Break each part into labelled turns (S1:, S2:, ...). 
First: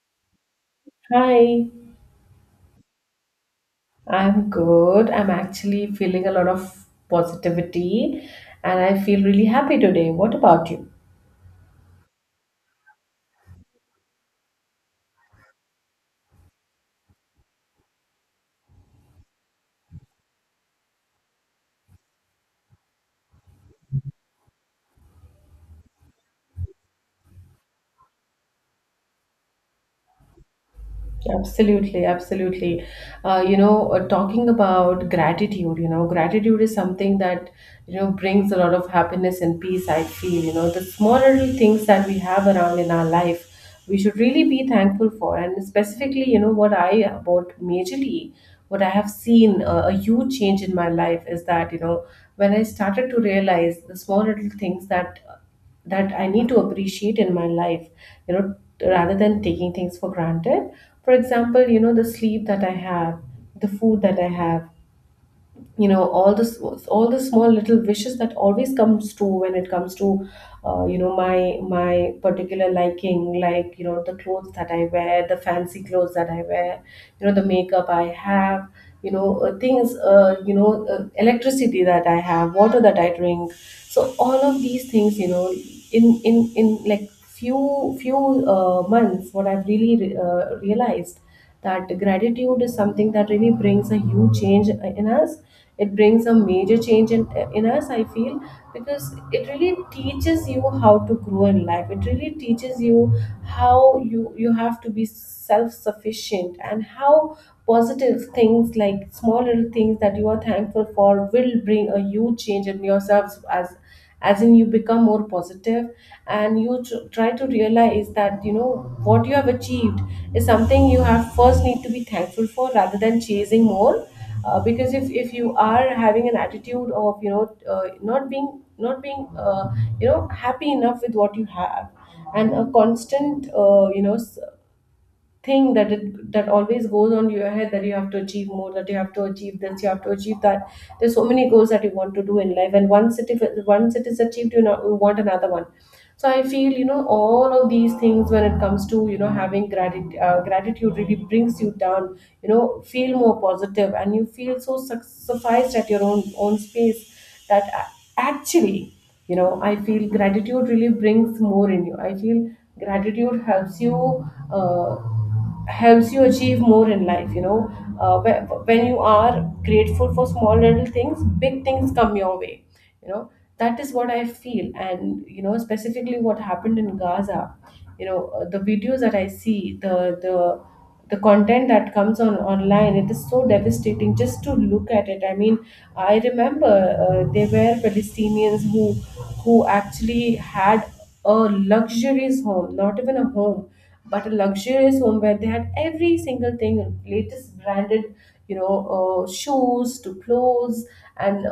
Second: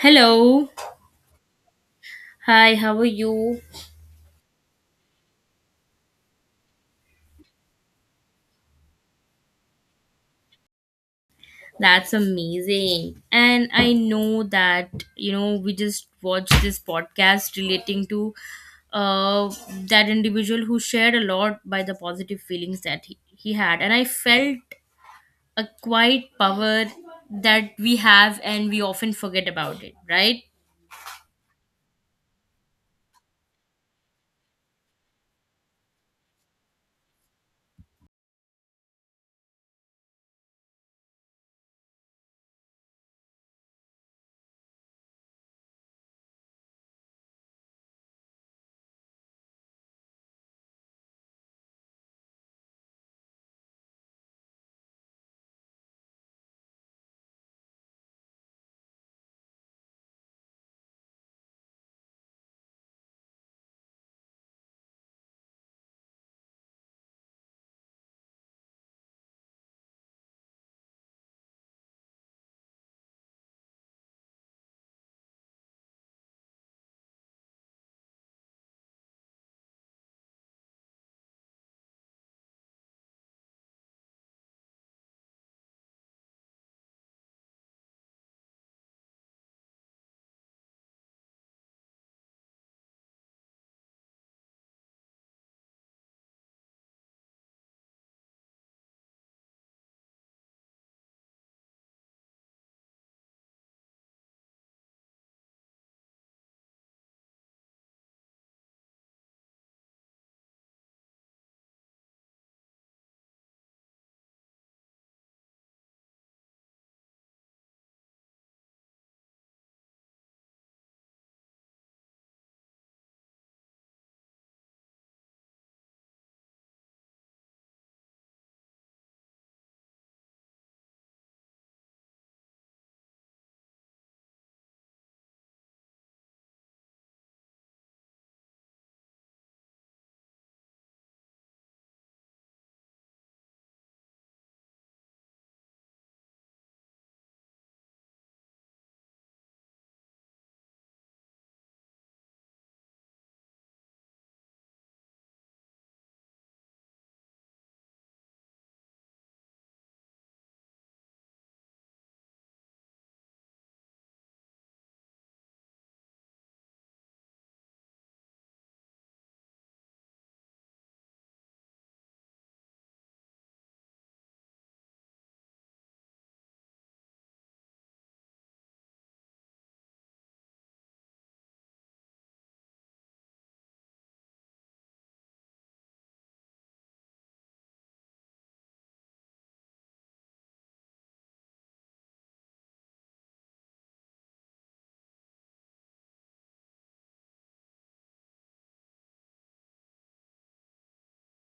S1: Hello.
S2: Hi,
S1: Hi, how are you?
S2: I'm good. I'm actually feeling a lot of positivity, and I feel really happy today. What about you?
S1: That's amazing. And I know that, you know, we just watched this podcast relating to uh, that individual who shared a lot by the positive feelings that he had. And I felt a quiet power that we have, and we often forget about it, right?
S2: Absolutely, absolutely. You know, talking about gratitude, gratitude is something that, brings a lot of happiness and peace, I feel. You know, the smaller things that we have around in our life, we should really be thankful for. And specifically, you know, what I, about majorly, what I have seen, a huge change in my life is that, you know, when I started to realize the small little things that I need to appreciate in my life, you know, rather than taking things for granted. For example, you know, the sleep that I have, the food that I have, you know, all this, all the small little wishes that always comes true when it comes to, you know, my particular liking, like, you know, the clothes that I wear, the fancy clothes that I wear, you know, the makeup I have, things, you know, electricity that I have, water that I drink. So all of these things, you know, in like few months, what I've really realized, that gratitude is something that really brings a huge change in us. It brings a major change in us, I feel, because it really teaches you how to grow in life. It really teaches you how you have to be self sufficient, and how positive things, like small little things that you are thankful for, will bring a huge change in yourselves, as in you become more positive, and you try to realize that, you know, what you have achieved is something you have first need to be thankful for, rather than chasing more. Because, if you are having an attitude of, you know, not being you know, happy enough with what you have, and a constant, you know, thing that it, that always goes on your head, that you have to achieve more, that you have to achieve this, you have to achieve that. There's so many goals that you want to do in life, and once it, if it- once it is achieved, you know, you want another one. So I feel, you know, all of these things when it comes to, you know, having gratitude, gratitude really brings you down, you know, feel more positive, and you feel so sufficed at your own space, that actually, you know, I feel gratitude really brings more in you, I feel. Gratitude helps you, uh, helps you achieve more in life. You know, when you are grateful for small little things, big things come your way, you know. That is what I feel. And you know, specifically what happened in Gaza, you know, the videos that I see, the content that comes on online, it is so devastating just to look at it. I mean, I remember there were Palestinians who actually had a luxurious home, not even a home, but a luxurious home, where they had every single thing, latest branded, you know, shoes to clothes, and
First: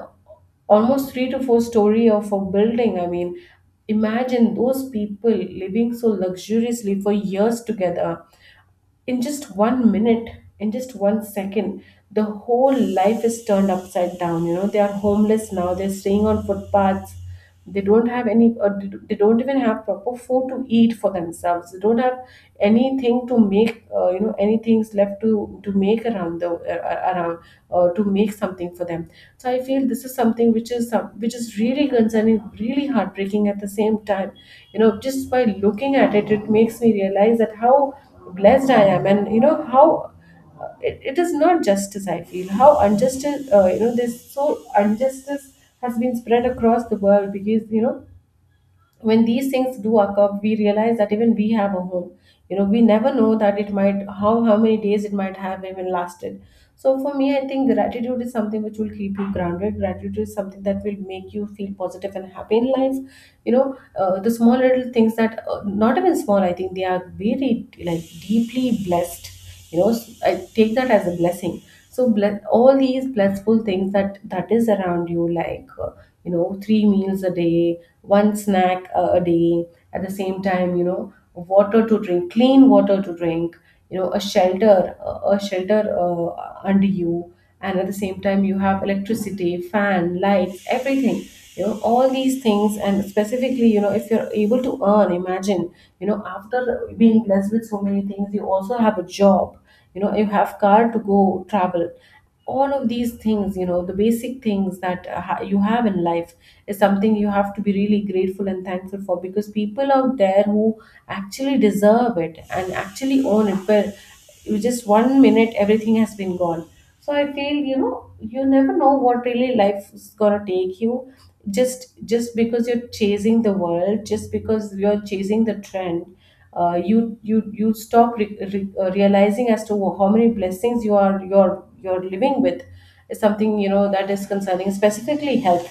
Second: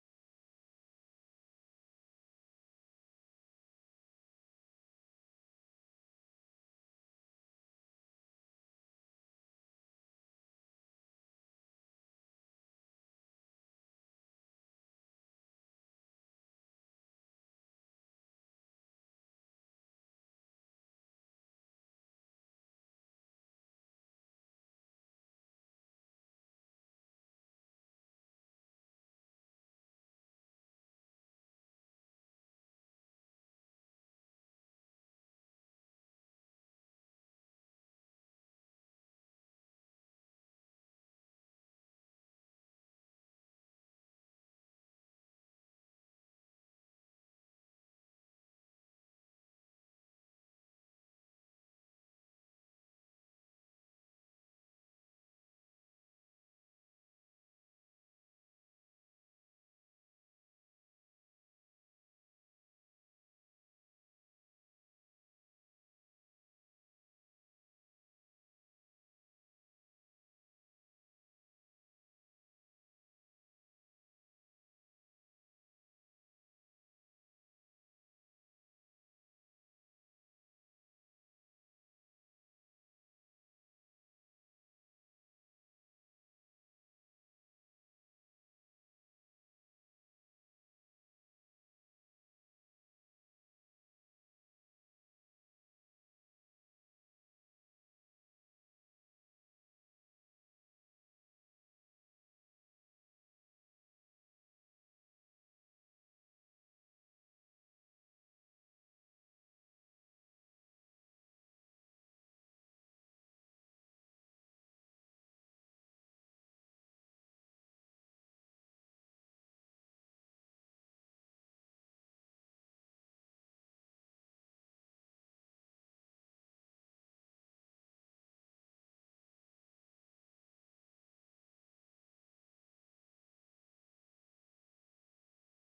S2: almost three to four story of a building. I mean, imagine those people living so luxuriously for years together, in just one minute, in just one second, the whole life is turned upside down. You know, they are homeless now, they're staying on footpaths. They don't have any, they don't even have proper food to eat for themselves. They don't have anything to make, you know, anything's left to make around the, around, to make something for them. So I feel this is something which is some which is really concerning, really heartbreaking at the same time. You know, just by looking at it, it makes me realize that how blessed I am, and you know how, it is not justice. I feel how unjustice, you know, this so injustice, has been spread across the world, because you know when these things do occur, we realize that even we have a home. You know, we never know that it might, how many days it might have even lasted. So for me, I think gratitude is something which will keep you grounded. Gratitude is something that will make you feel positive and happy in life. You know, the small little things that, not even small, I think they are very like deeply blessed. You know, I take that as a blessing. So bless all these blessful things that is around you, like, you know, three meals a day, one snack a day, at the same time, you know, water to drink, clean water to drink, you know, a shelter, a shelter, uh, under you, and at the same time you have electricity, fan, light, everything. You know, all these things, and specifically, you know, if you're able to earn, imagine, you know, after being blessed with so many things, you also have a job, you know, you have car to go travel, all of these things, you know, the basic things that, you have in life, is something you have to be really grateful and thankful for, because people out there who actually deserve it and actually own it, but you, just one minute, everything has been gone. So I feel, you know, you never know what really life is going to take you. Just because you're chasing the world, just because you're chasing the trend, you you stop realizing as to how many blessings you are, you're living with, is something you know that is concerning. Specifically health,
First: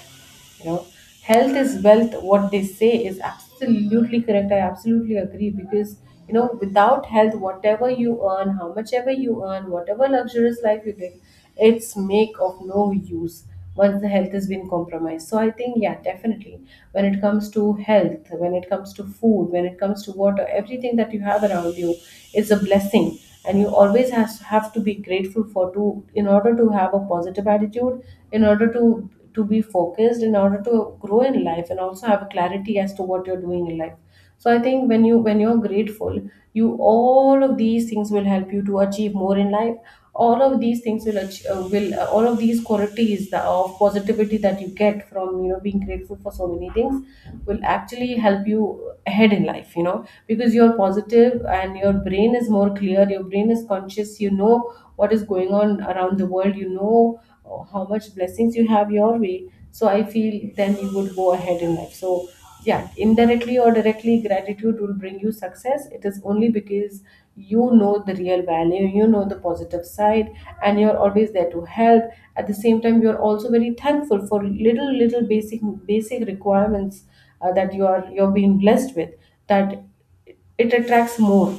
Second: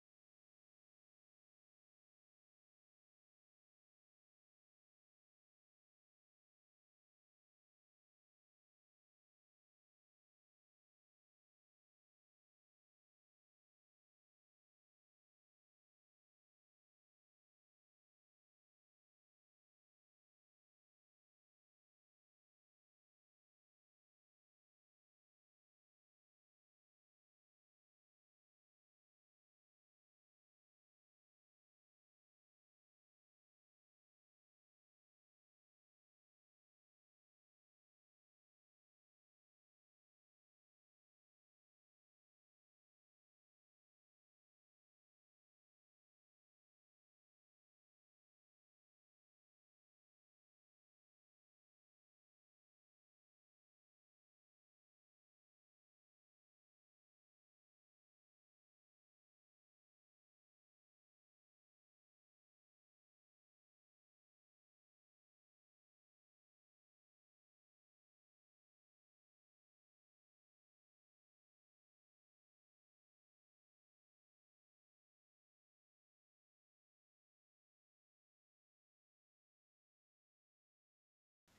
S2: you know, health is wealth. What they say is absolutely correct, I absolutely agree. Because you know without health, whatever you earn, how much ever you earn, whatever luxurious life you live, it's make of no use once the health has been compromised. So I think, yeah, definitely, when it comes to health, when it comes to food, when it comes to water, everything that you have around you is a blessing, and you always has, have to be grateful for, to, in order to have a positive attitude, in order to be focused, in order to grow in life, and also have a clarity as to what you're doing in life. So I think when you're grateful, you, all of these things will help you to achieve more in life. All of these things will all of these qualities that, of positivity that you get from, you know, being grateful for so many things, will actually help you ahead in life. You know, because you're positive and your brain is more clear, your brain is conscious, you know what is going on around the world. You know, how much blessings you have your way. So I feel then you would go ahead in life. So yeah, indirectly or directly, gratitude will bring you success. It is only because, you know, the real value, you know, the positive side, and you're always there to help, at the same time, you're also very thankful for little little basic, requirements, that you are, you're being blessed with, that it attracts more.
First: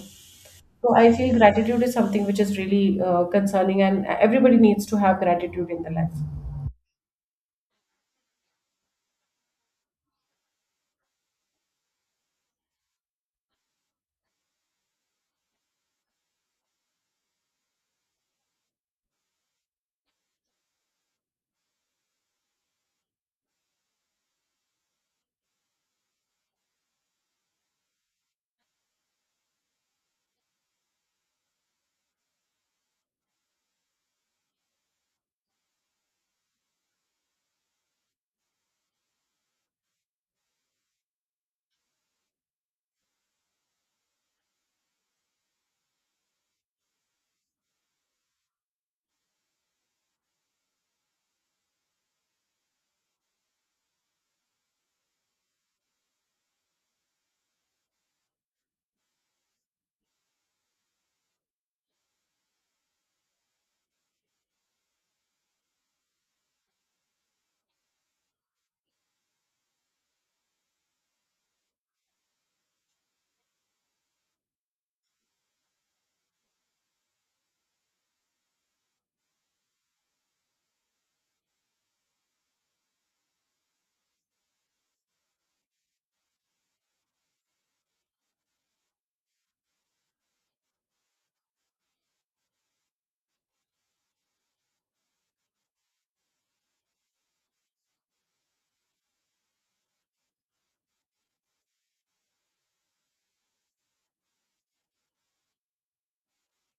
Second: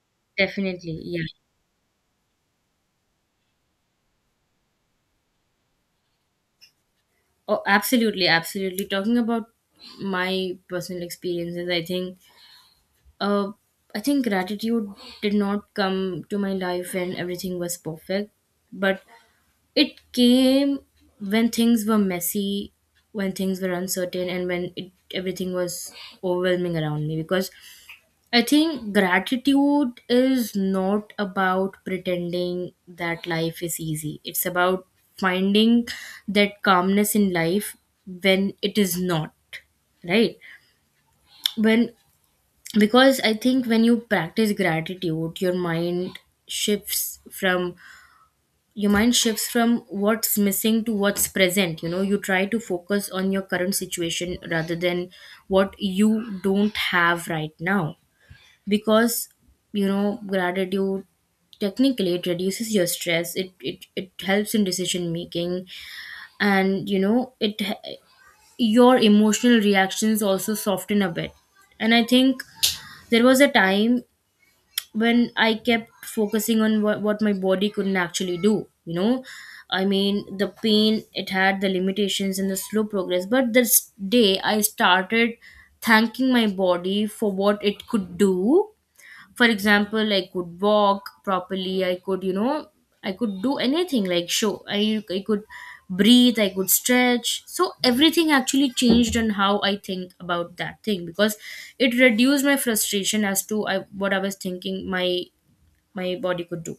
S2: So
S1: Definitely,
S2: I
S1: yeah.
S2: feel gratitude is something which is really, concerning, and everybody needs to have gratitude in their life.
S1: Oh, absolutely, absolutely. Talking about my personal experiences, Uh, I think gratitude did not come to my life when everything was perfect, but it came when things were messy, when things were uncertain, and everything was overwhelming around me. Because I think gratitude is not about pretending that life is easy, it's about finding that calmness in life when it is not right, when because I think when you practice gratitude, shifts from your mind shifts from what's missing to what's present. You know, you try to focus on your current situation rather than what you don't have right now, because, you know, gratitude technically, it reduces your stress, it helps in decision making, and you know, it your emotional reactions also soften a bit. And I think there was a time when I kept focusing on what my body couldn't actually do, you know. I mean, the pain, it had the limitations and the slow progress. But this day, I started thanking my body for what it could do. For example, I could walk properly, I could do anything. I could breathe, I could stretch. So everything actually changed on how I think about that thing, because it reduced my frustration as to what I was thinking my body could do.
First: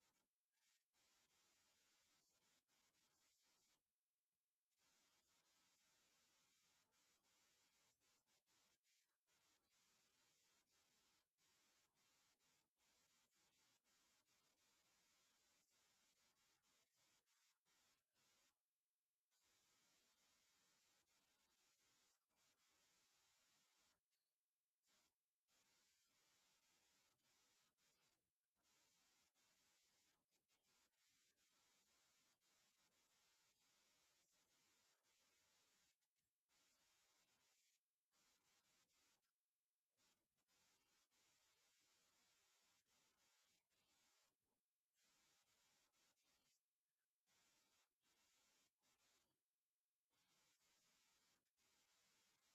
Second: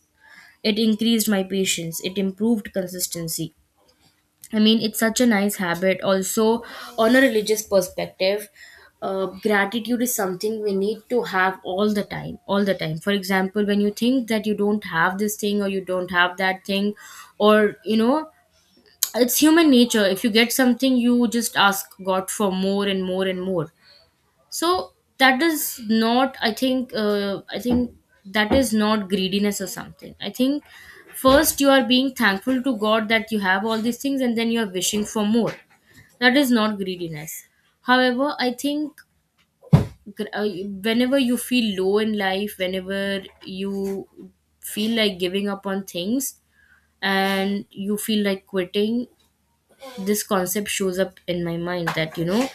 S1: It increased my patience, it improved consistency. I mean, it's such a nice habit. Also, on a religious perspective, gratitude is something we need to have all the time. All the time. For example, when you think that you don't have this thing or you don't have that thing, or you know, it's human nature. If you get something, you just ask God for more and more and more. So that is not, I think, that is not greediness or something. I think first you are being thankful to God that you have all these things, and then you are wishing for more. That is not greediness. However, I think, gr- uh, whenever you feel low in life, whenever you feel like giving up on things and you feel like quitting, this concept shows up in my mind that, you know,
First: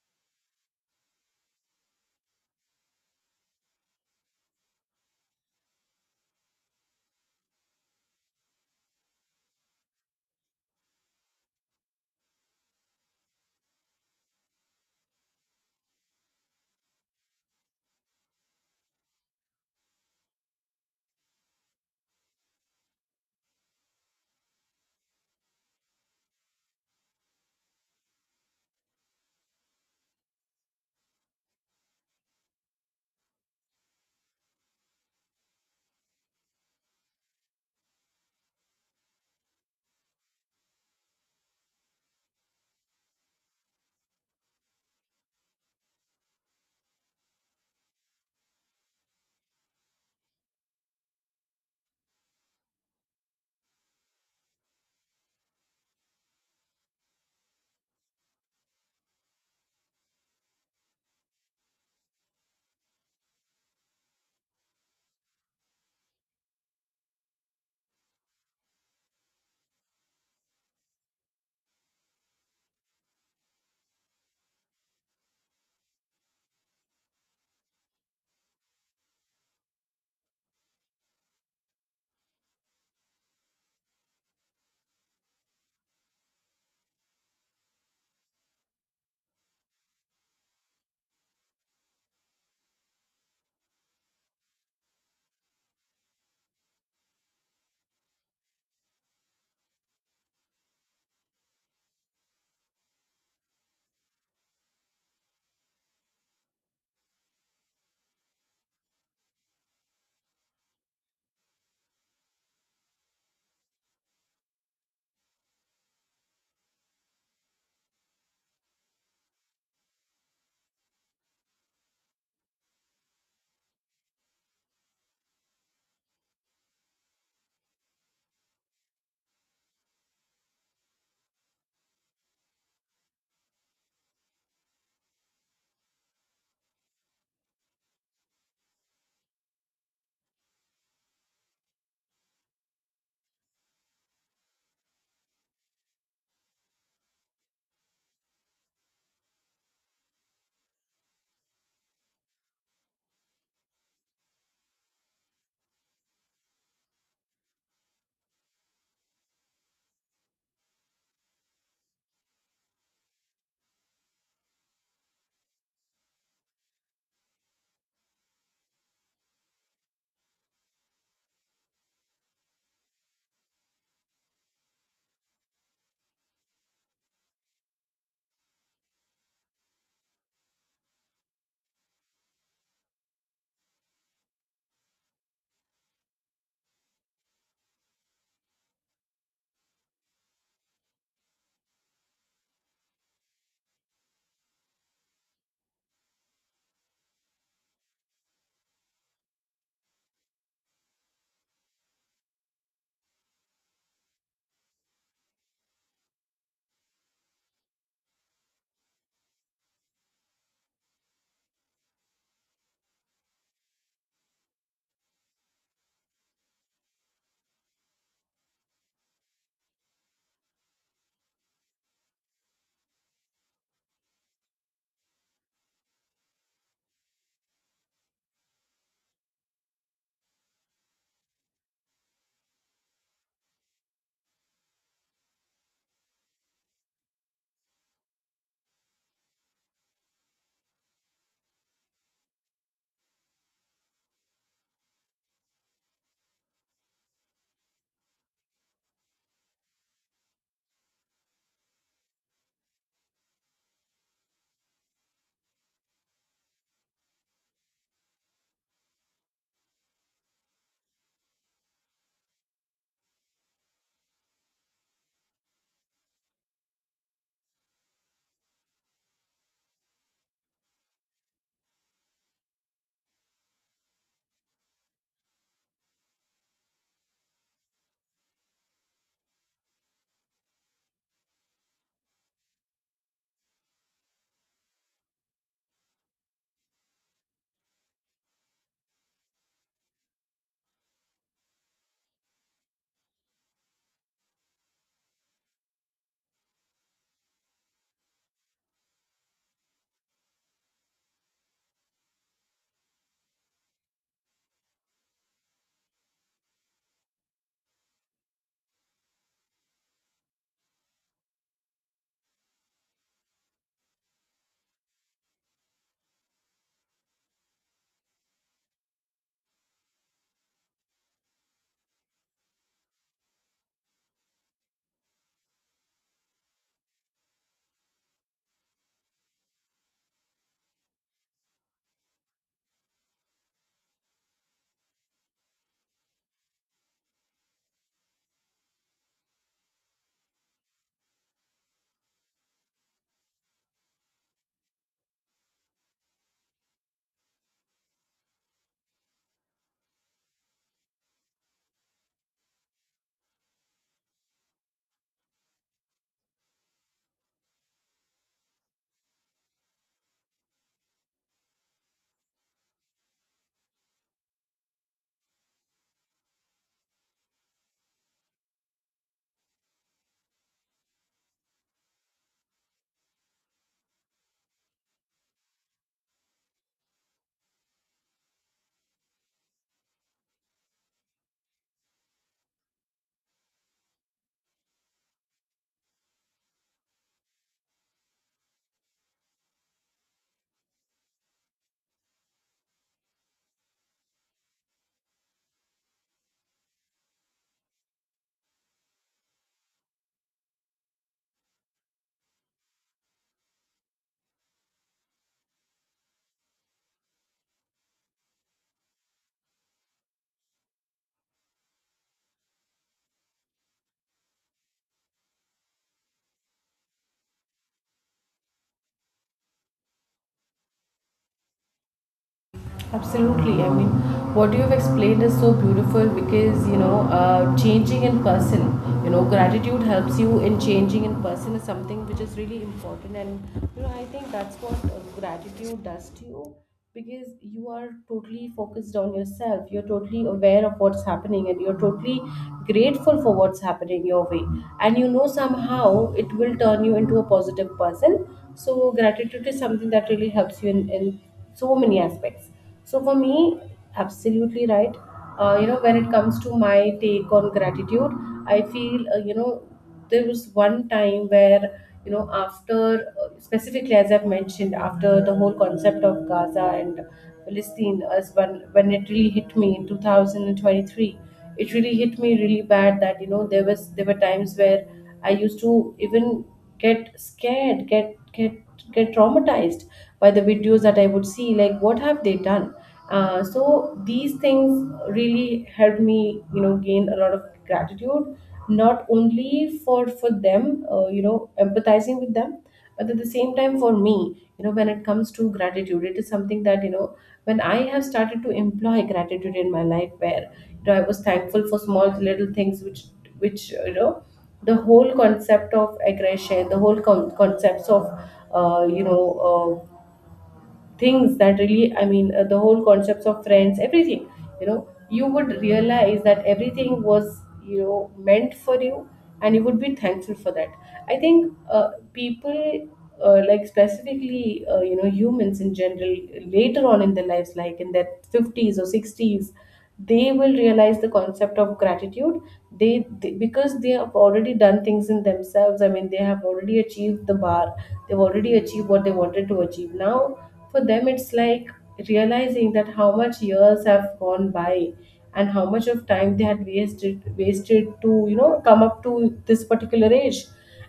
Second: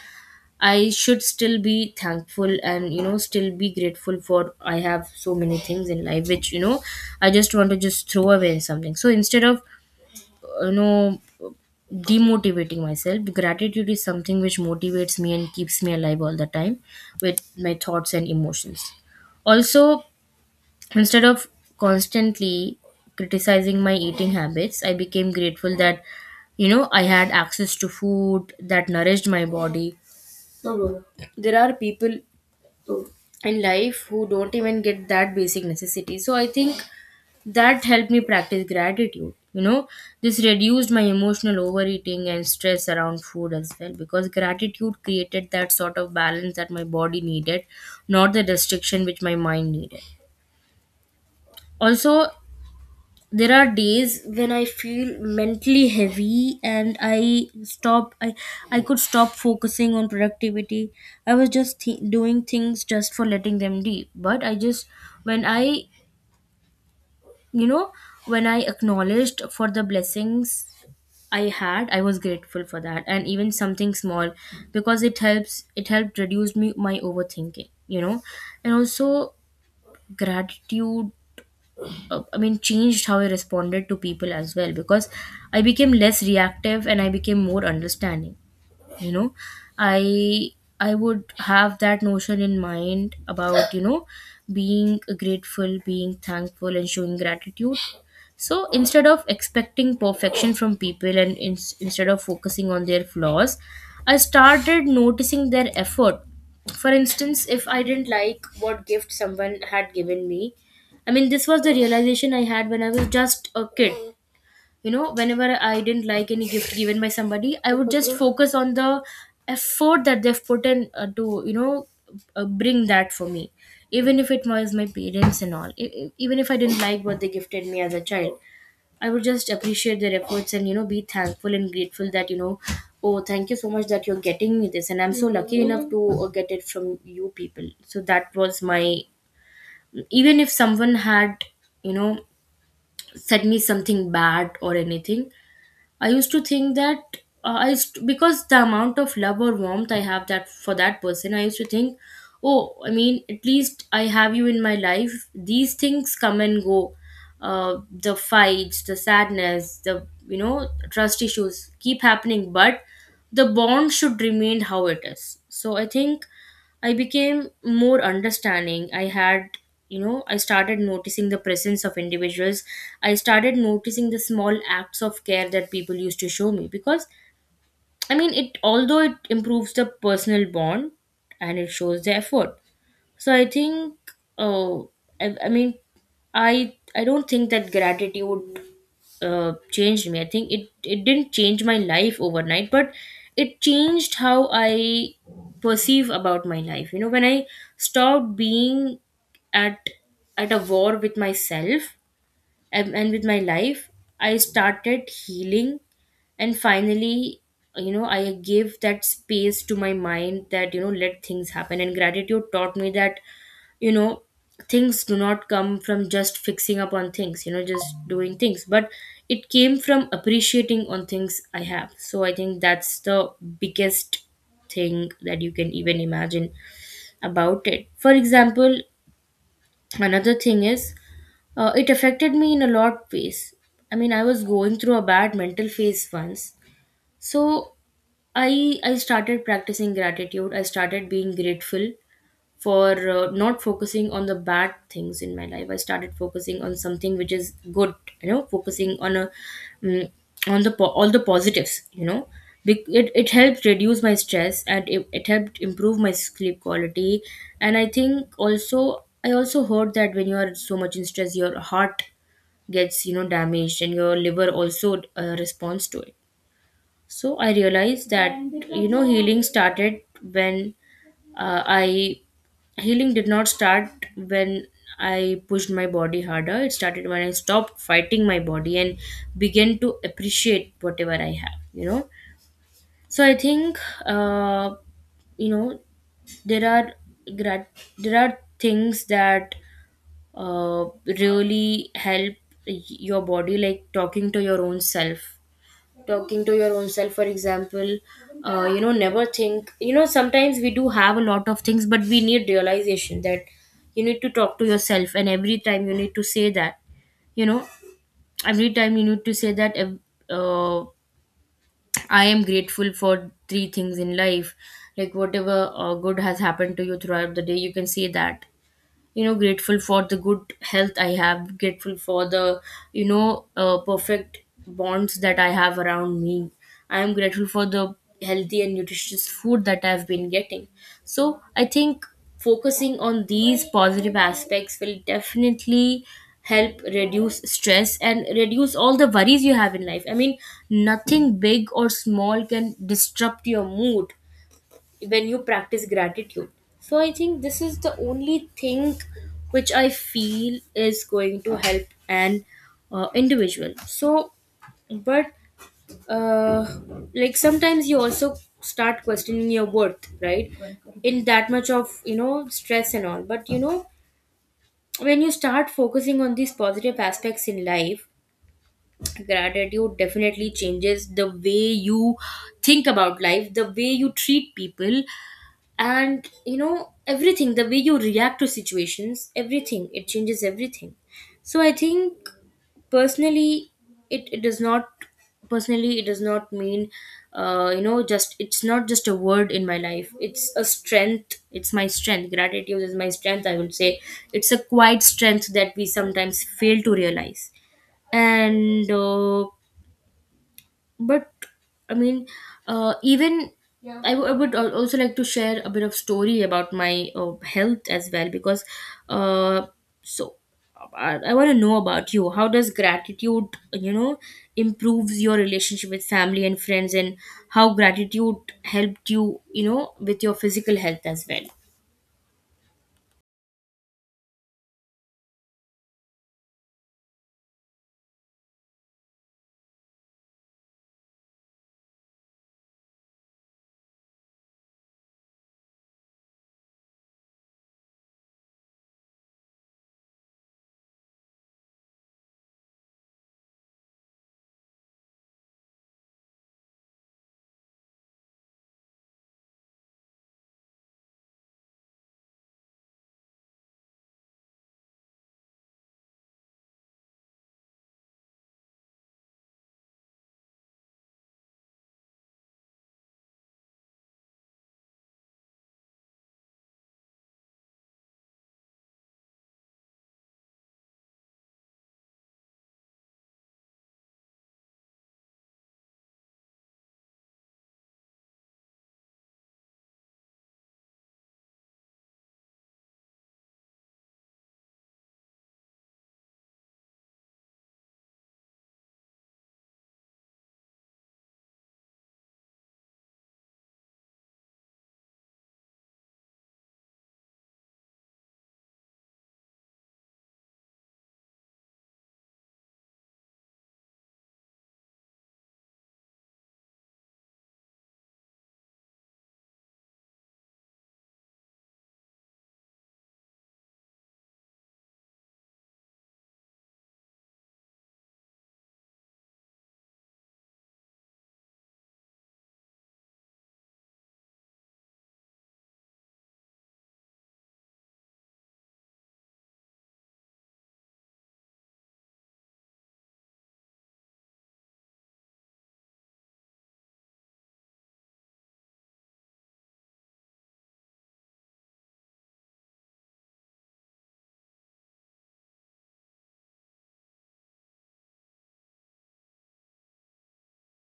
S1: I should still be thankful, and you know, still be grateful, for I have so many things in life which, you know, I just want to just throw away something. So instead of you know, demotivating myself, gratitude is something which motivates me and keeps me alive all the time with my thoughts and emotions. Also, instead of constantly criticizing my eating habits, I became grateful that, you know, I had access to food that nourished my body. There are people in life who don't even get that basic necessity, so I think that helped me practice gratitude, you know. This reduced my emotional overeating and stress around food as well, because gratitude created that sort of balance that my body needed, not the restriction which my mind needed. Also, there are days when I feel mentally heavy, and I could stop focusing on productivity. I was just doing things just for letting them be, but I just when I you know when I acknowledged for the blessings I had, I was grateful for that, and even something small, because it helped reduce me my overthinking, you know. And also, gratitude, I mean, changed how I responded to people as well, because I became less reactive and I became more understanding. You know, i I would have that notion in mind about, you know, being grateful, being thankful, and showing gratitude. So instead of expecting perfection from people, and instead of focusing on their flaws, I started noticing their effort. For instance, if I didn't like what gift someone had given me, I mean, this was the realization I had when I was just a kid. You know, whenever I didn't like any gift given by somebody, I would just focus on the effort that they've put in, to, you know, bring that for me, even if it was my parents and all. Even if I didn't like what they gifted me as a child, I would just appreciate their efforts and, you know, be thankful and grateful that, you know, oh, thank you so much that you're getting me this, and I'm so lucky enough to get it from you people. So that was my. Even if someone had, you know, said me something bad or anything, I used to think that I used to- because the amount of love or warmth I have, that for that person, I used to think, oh, I mean, at least I have you in my life. These things come and go. The fights, the sadness, the trust issues keep happening, but the bond should remain how it is. So I think I became more understanding. I had, you know, I started noticing the presence of individuals. I started noticing the small acts of care that people used to show me, because, I mean, it although it improves the personal bond and it shows the effort. So I think. Oh, I mean, I don't think that gratitude changed me. I think it didn't change my life overnight, but it changed how I perceive about my life. You know, when I stopped being at at a war with myself, and with my life, I started healing. And finally, you know, I gave that space to my mind, that, you know, let things happen, and gratitude taught me that, you know, things do not come from just fixing up on things, you know, just doing things, but it came from appreciating on things I have. So I think that's the biggest thing that you can even imagine about it. For example, another thing is, it affected me in a lot of ways. I mean, I was going through a bad mental phase once. So I started practicing gratitude. I started being grateful for, not focusing on the bad things in my life. I started focusing on something which is good, you know, focusing on a mm on the po- all the positives, you know. It helped reduce my stress, and it helped improve my sleep quality. And I also heard that when you are so much in stress, your heart gets, you know, damaged, and your liver also responds to it. So I realized that, you know, uh, i healing did not start when I pushed my body harder. It started when I stopped fighting my body and began to appreciate whatever I have, you know. So I think, uh, you know, there are there are things that uh, really help your body, like talking to your own self talking to your own self. For example, you know, never think, you know, sometimes we do have a lot of things, but we need realization that you need to talk to yourself, and every time you need to say that, you know, every time you need to say that uh, I am grateful for three things in life. Like whatever good has happened to you throughout the day, you can say that, you know, grateful for the good health I have, grateful for the perfect bonds that I have around me. I am grateful for the healthy and nutritious food that I've been getting. So I think focusing on these positive aspects will definitely help reduce stress and reduce all the worries you have in life. I mean, nothing big or small can disrupt your mood when you practice gratitude. So I think this is the only thing which I feel is going to help an individual. So, but uh, like sometimes you also start questioning your worth, right? In that much of, stress and all, but you know when you start focusing on these positive aspects in life, gratitude definitely changes the way you think about life, the way you treat people, and everything, the way you react to situations, everything. It changes everything. So I think personally, it does not personally it does not mean, you know, just, it's not just a word in my life. It's a strength, it's my strength. Gratitude is my strength, I would say. It's a quiet strength that we sometimes fail to realize. And but I mean even Yeah. I would also like to share a bit of story about my health as well, because uh, so I want to know about you. How does gratitude, you know improves your relationship with family and friends, and how gratitude helped you, you know with your physical health as well.
S2: Absolutely. I mean, what you have explained is so beautiful, because, you know, changing in person, you know, gratitude helps you in changing in person, is something which is really important. And, you know, I think that's what gratitude does to you, because you are totally focused on yourself. You're totally aware of what's happening, and you're totally grateful for what's happening your way. And you know, somehow it will turn you into a positive person. So, gratitude is something that really helps you in so many aspects. So for me, absolutely right. You know, when it comes to my take on gratitude, I feel, you know, there was one time where, you know, after, specifically, as I've mentioned, after the whole concept of Gaza and Palestine, as when it really hit me in 2023, it really hit me really bad, that you know there were times where I used to, even, get scared, get traumatized by the videos that I would see. Like, what have they done? So these things really helped me, you know, gain a lot of gratitude, not only for them, you know, empathizing with them, but at the same time for me, you know, when it comes to gratitude, it is something that you know when I have started to employ gratitude in my life, where you know I was thankful for small little things, which the whole concept of aggression, the whole concepts of uh, you know uh, things that really the whole concepts of friends, everything. You know, you would realize that everything was, you know, meant for you, and you would be thankful for that. I think people, like specifically, you know, humans in general, later on in their lives, like in their 50s or 60s, they will realize the concept of gratitude. They because they have already done things in themselves, I mean they have already achieved the bar, they've already achieved what they wanted to achieve. Now for them, it's like realizing that how much years have gone by and how much of time they had wasted to, you know, come up to this particular age.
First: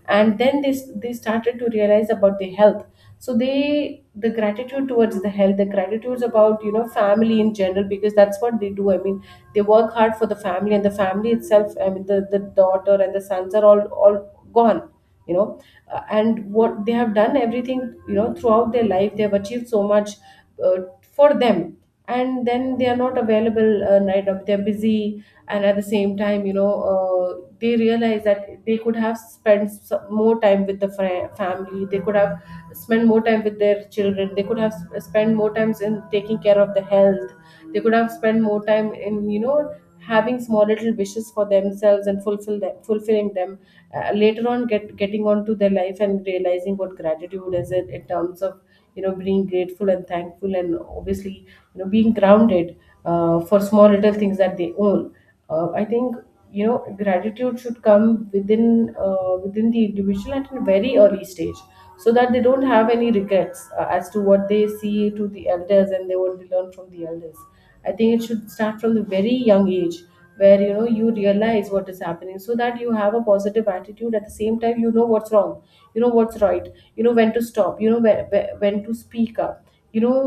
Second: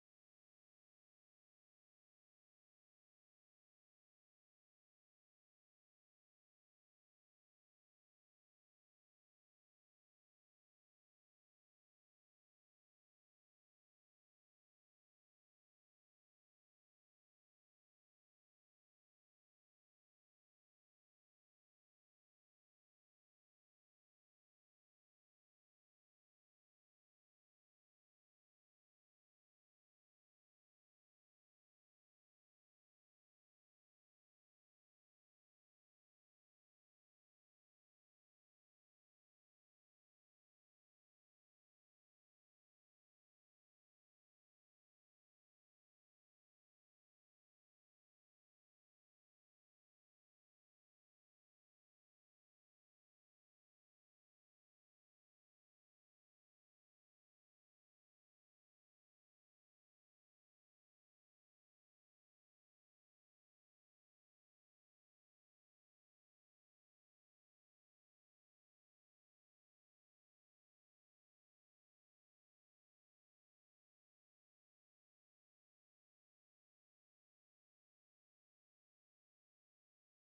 S2: And then they started to realize about their health. So they, the gratitude towards the health, the gratitudes about, you know, family in general, because that's what they do. I mean, they work hard for the family, and the family itself, I mean, the daughter and the sons are all gone, you know. And what they have done everything, you know, throughout their life they have achieved so much, uh, for them. And then they are not available, right now they're busy. And at the same time, you know, they realize that they could have spent more time with the family, they could have spent more time with their children, they could have spent more times in taking care of the health, they could have spent more time in, you know, having small little wishes for themselves and fulfilling them. Later on, getting on to their life and realizing what gratitude is, in terms of, you know, being grateful and thankful, and obviously, you know, being grounded, for small little things that they own. I think, you know, gratitude should come within, within the individual at a very early stage, so that they don't have any regrets, as to what they see to the elders and they what they learn from the elders. I think it should start from the very young age, where, you know, you realize what is happening, so that you have a positive attitude. At the same time, you know what's wrong, you know what's right, you know when to stop, you know, whe- whe- when to speak up, you know,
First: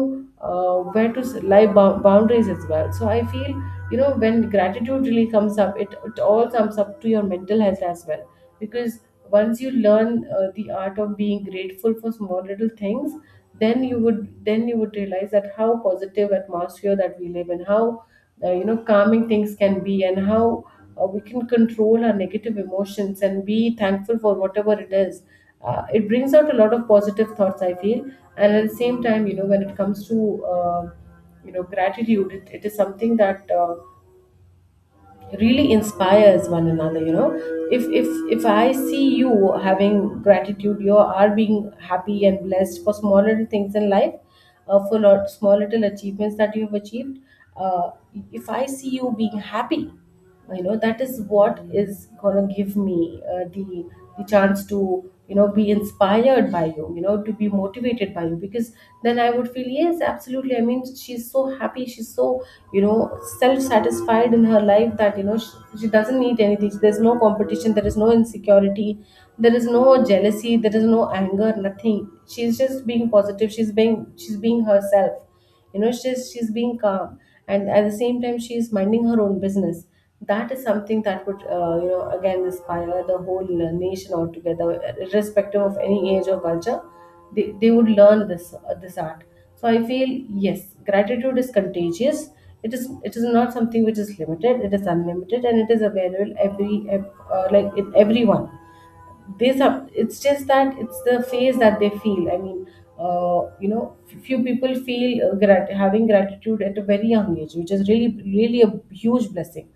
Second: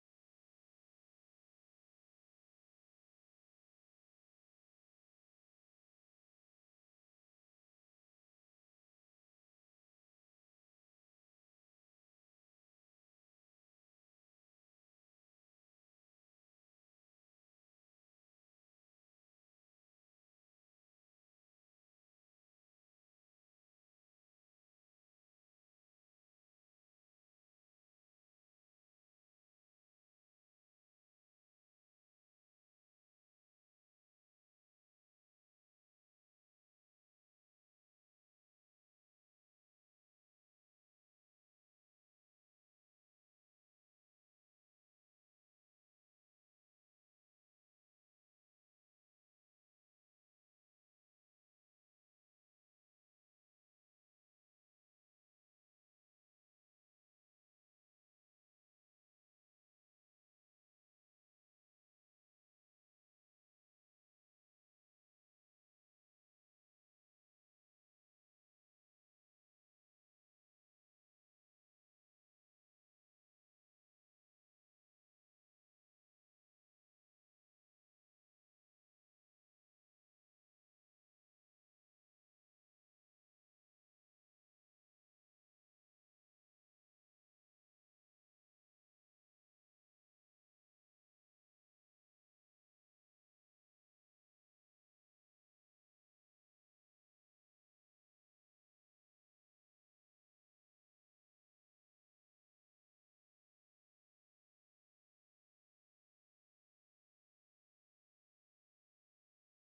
S2: where to lie boundaries as well. So I feel, you know, when gratitude really comes up, it all comes up to your mental health as well, because once you learn, the art of being grateful for small little things, then you would, then you would realize that how positive atmosphere that we live in, how, you know, calming things can be, and how, we can control our negative emotions and be thankful for whatever it is. It brings out a lot of positive thoughts, I feel. And at the same time, you know, when it comes to, you know, gratitude, it is something that, really inspires one another. You know, if if if I see you having gratitude, you are being happy and blessed for small little things in life, for lot small little achievements that you have achieved. uh, if I see you being happy, you know, that is what is gonna give me, the chance to, you know, be inspired by you, you know, to be motivated by you. Because then I would feel, yes, absolutely, I mean, she's so happy, she's so, you know, self-satisfied in her life, that, you know, she doesn't need anything, there's no competition, there is no insecurity, there is no jealousy, there is no anger, nothing. She's just being positive, she's being, she's being herself, you know, she's being calm. And at the same time, she's minding her own business. That is something that would, you know, again, inspire the whole nation altogether, irrespective of any age or culture. They would learn this, this art. So I feel, yes, gratitude is contagious. It is, it is not something which is limited, it is unlimited, and it is available like in everyone. It's just that it's the phase that they feel. I mean, you know, few people feel, having gratitude at a very young age, which is really really a huge blessing.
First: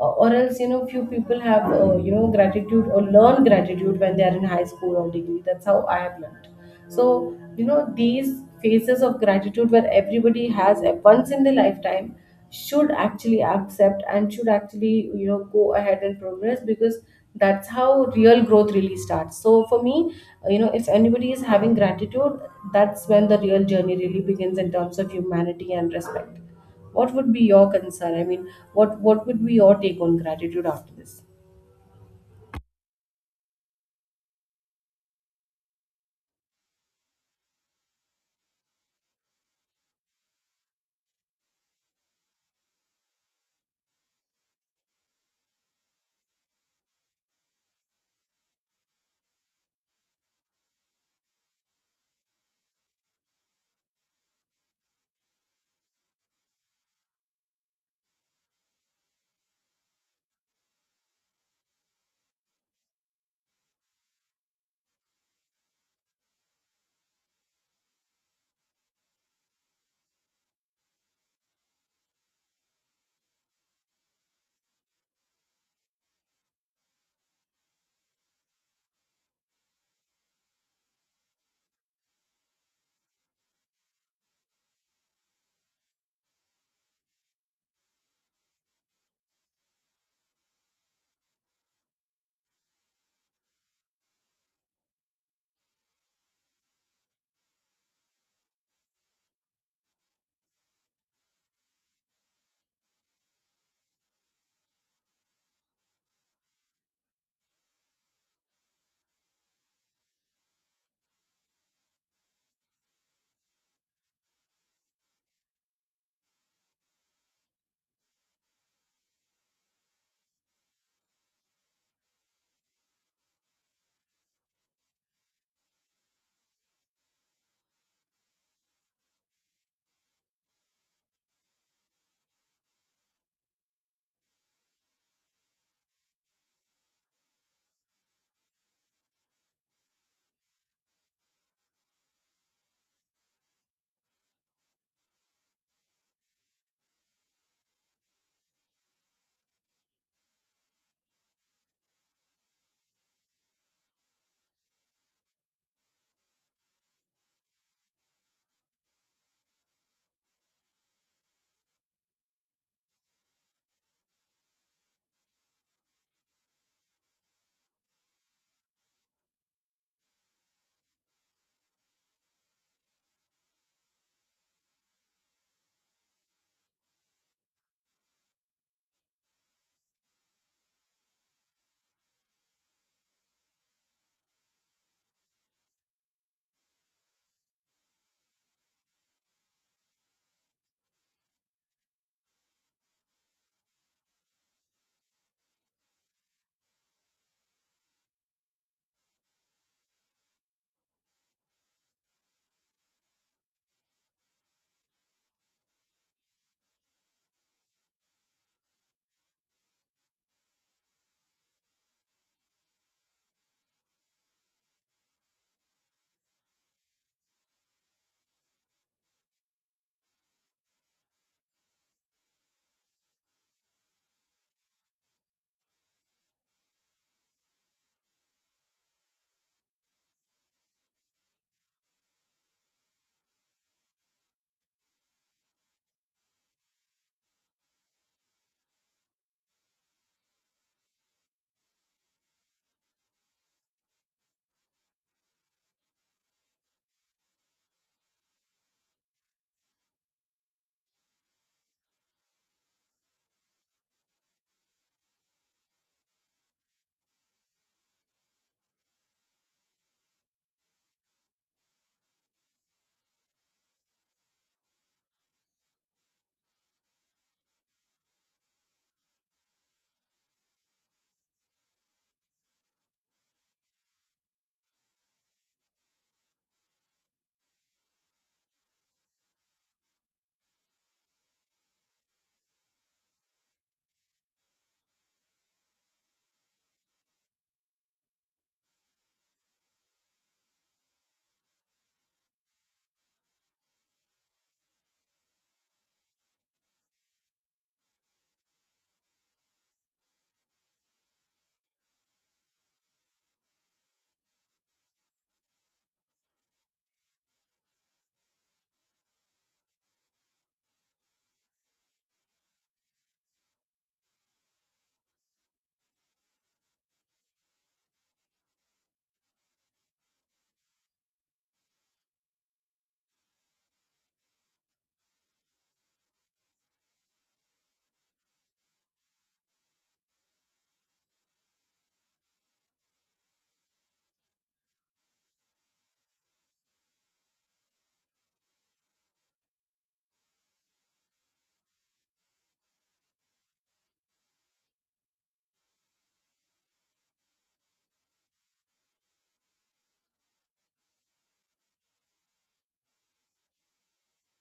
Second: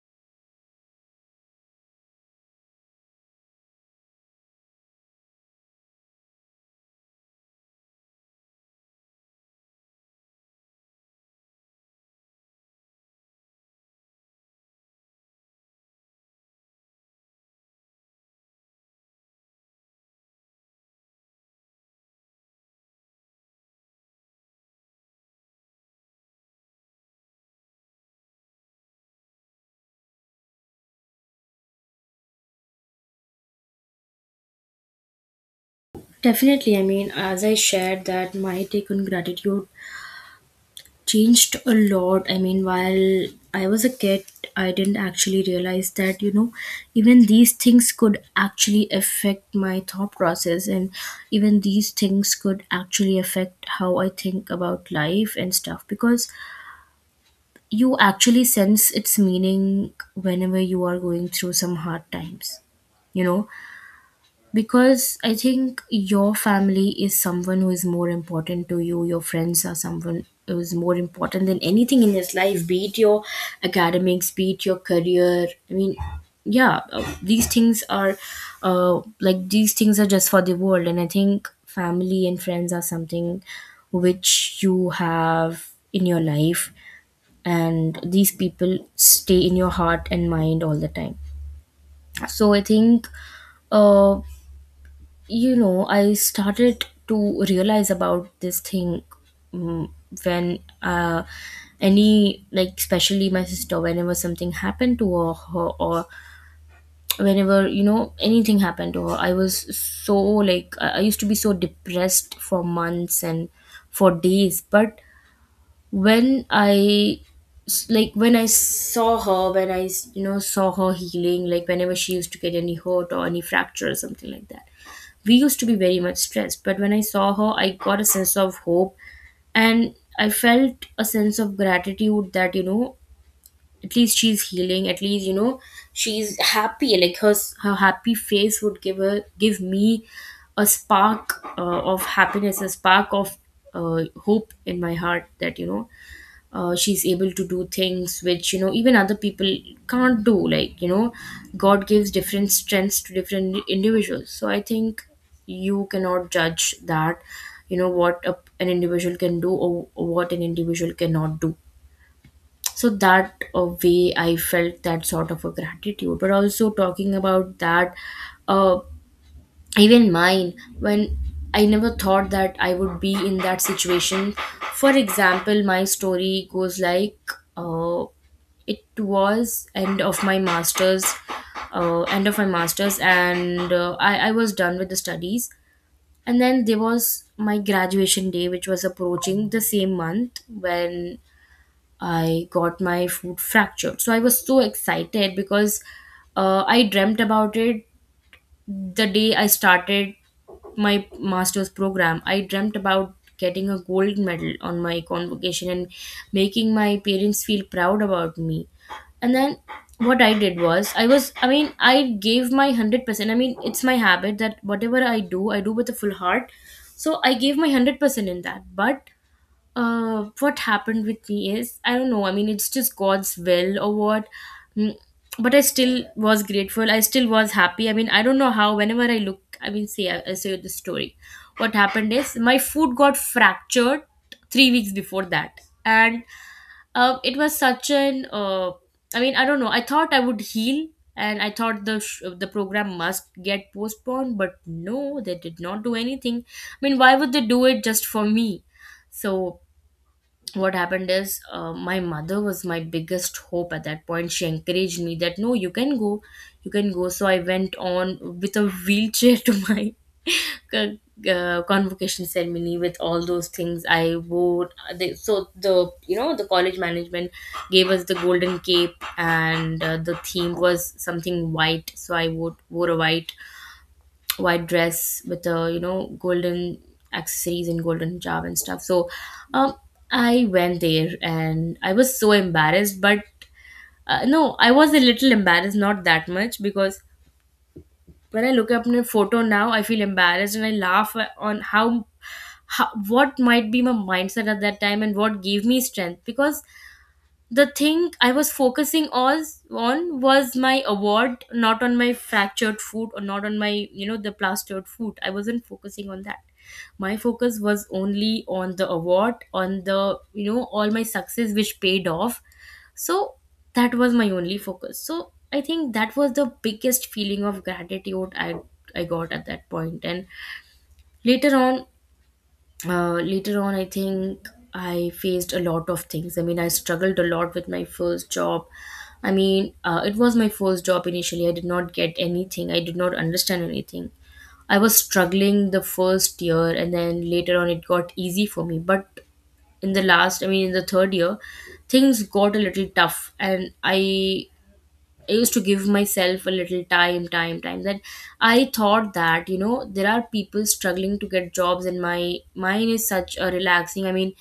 S2: Or else, you know, few people have, you know, gratitude, or learn gratitude when they are in high school or degree. That's how I have learned. So you know, these phases of gratitude, where everybody has a once in their lifetime, should actually accept and should actually, you know, go ahead and progress, because that's how real growth really starts. So for me, you know, if anybody is having gratitude, that's when the real journey really begins in terms of humanity and respect. What would be your concern, I mean, what would be your take on gratitude after this?
S1: Definitely, I mean, as I shared, that my take on gratitude changed a lot. I mean, while I was a kid, I didn't actually realize that, you know, even these things could actually affect my thought process, and even these things could actually affect how I think about life and stuff, because you actually sense its meaning whenever you are going through some hard times, you know, because I think your family is someone who is more important to you. Your friends are someone who is more important than anything in this life, be it your academics, be it your career. I mean, yeah, these things are, like, these things are just for the world. And I think family and friends are something which you have in your life, and these people stay in your heart and mind all the time. So I think, uh, you know, I started to realize about this thing, mm, when, any, like, especially my sister, whenever something happened to her or whenever, you know, anything happened to her, I was so like, I used to be so depressed for months and for days. But when like when I saw her, when you know, saw her healing, like whenever she used to get any hurt or any fracture or something like that, we used to be very much stressed. But when I saw her, I got a sense of hope, and I felt a sense of gratitude that, you know, at least she's healing, at least, you know, she's happy, like her, her happy face would give her give me a spark of happiness, a spark of hope in my heart, that you know, she's able to do things which, you know, even other people can't do, like, you know, god gives different strengths to different individuals. So I think you cannot judge that, you know, what an individual can do, or what an individual cannot do. So that, way, I felt that sort of a gratitude. But also talking about that, uh, even mine, when I never thought that I would be in that situation. For example, my story goes like, uh, it was end of my masters, end of my masters and I was done with the studies, and then there was my graduation day, which was approaching the same month when I got my foot fractured. So I was so excited because, I dreamt about it. The day I started my master's program, I dreamt about getting a gold medal on my convocation, and making my parents feel proud about me. And then what I did was, I mean, I gave my 100%. I mean, it's my habit that whatever I do with a full heart. So I gave my 100% in that. But what happened with me is, I don't know, I mean, it's just god's will or what. Mm, but I still was grateful, I still was happy. I mean, I don't know how, whenever I look, I mean, say I say the story, what happened is, my foot got fractured 3 weeks before that. And it was such an, I mean, I don't know, I thought I would heal, and I thought the the program must get postponed. But no, they did not do anything. I mean, why would they do it just for me? So what happened is, my mother was my biggest hope at that point. She encouraged me that no, you can go, you can go. So I went on with a wheelchair to my c- convocation ceremony. With all those things I wore, they, so the, you know, the college management gave us the golden cape, and the theme was something white. So I wore, a white, white dress with a, you know, golden accessories and golden hijab and stuff. So um I went there and I was so embarrassed, but no, I was a little embarrassed, not that much, because when I look up my photo now, I feel embarrassed and I laugh on how, what might be my mindset at that time and what gave me strength. Because the thing I was focusing was on was my award, not on my fractured foot, or not on my, you know, the plastered foot. I wasn't focusing on that. My focus was only on the award, on the, you know, all my success, which paid off. So that was my only focus. So I think that was the biggest feeling of gratitude I got at that point. And later on, I think I faced a lot of things. I mean, I struggled a lot with my first job. I mean, it was my first job. Initially, I did not get anything, I did not understand anything. I was struggling the first year, and then later on, it got easy for me. But in the last, I mean, in the third year, things got a little tough, and I used to give myself a little time. That I thought that, you know, there are people struggling to get jobs, and my mine is such a relaxing. I mean,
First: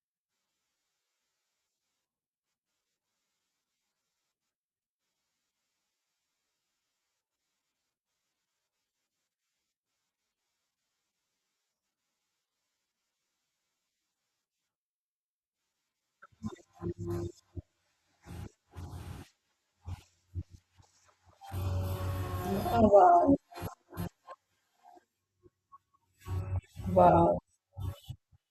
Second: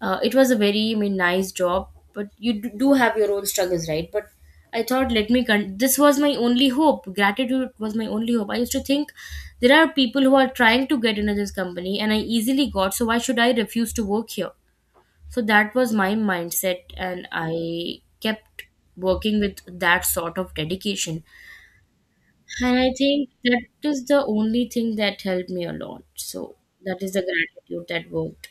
S1: it was a very, I mean, nice job, but you do have your own struggles, right? But I thought, let me. This was my only hope. Gratitude was my only hope. I used to think there are people who are trying to get into this company, and I easily got. So why should I refuse to work here? So that was my mindset, and I kept working with that sort of dedication, and
S2: Oh,
S1: I think
S2: wow.
S1: that is the only thing that helped me a lot. So that is the
S2: Wow,
S1: gratitude that worked.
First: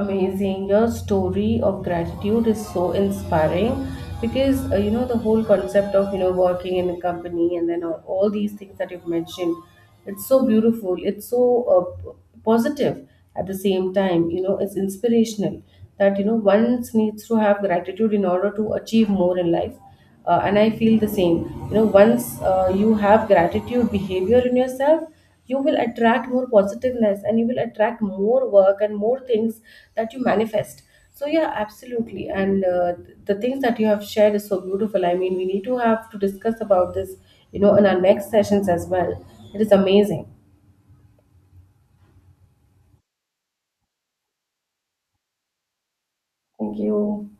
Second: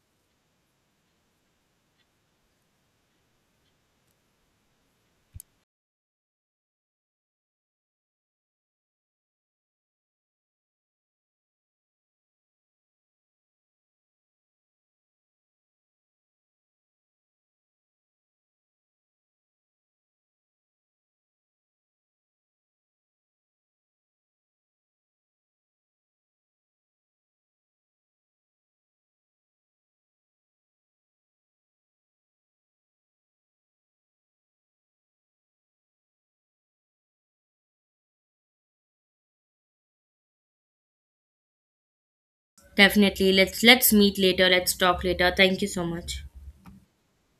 S2: amazing, your story of gratitude is so inspiring, because, you know, the whole concept of, you know, working in a company, and then all these things that you've mentioned, it's so beautiful, it's so, positive, at the same time, you know, it's inspirational, that, you know, one needs to have gratitude in order to achieve more in life. And I feel the same. You know, once, you have gratitude behavior in yourself, you will attract more positiveness, and you will attract more work and more things that you manifest. So yeah, absolutely. And, the things that you have shared is so beautiful, I mean, we need to have to discuss about this, you know, in our next sessions as well. It is amazing.
S1: Definitely, let's meet later, let's talk later. Thank you so much.
S2: Thank you.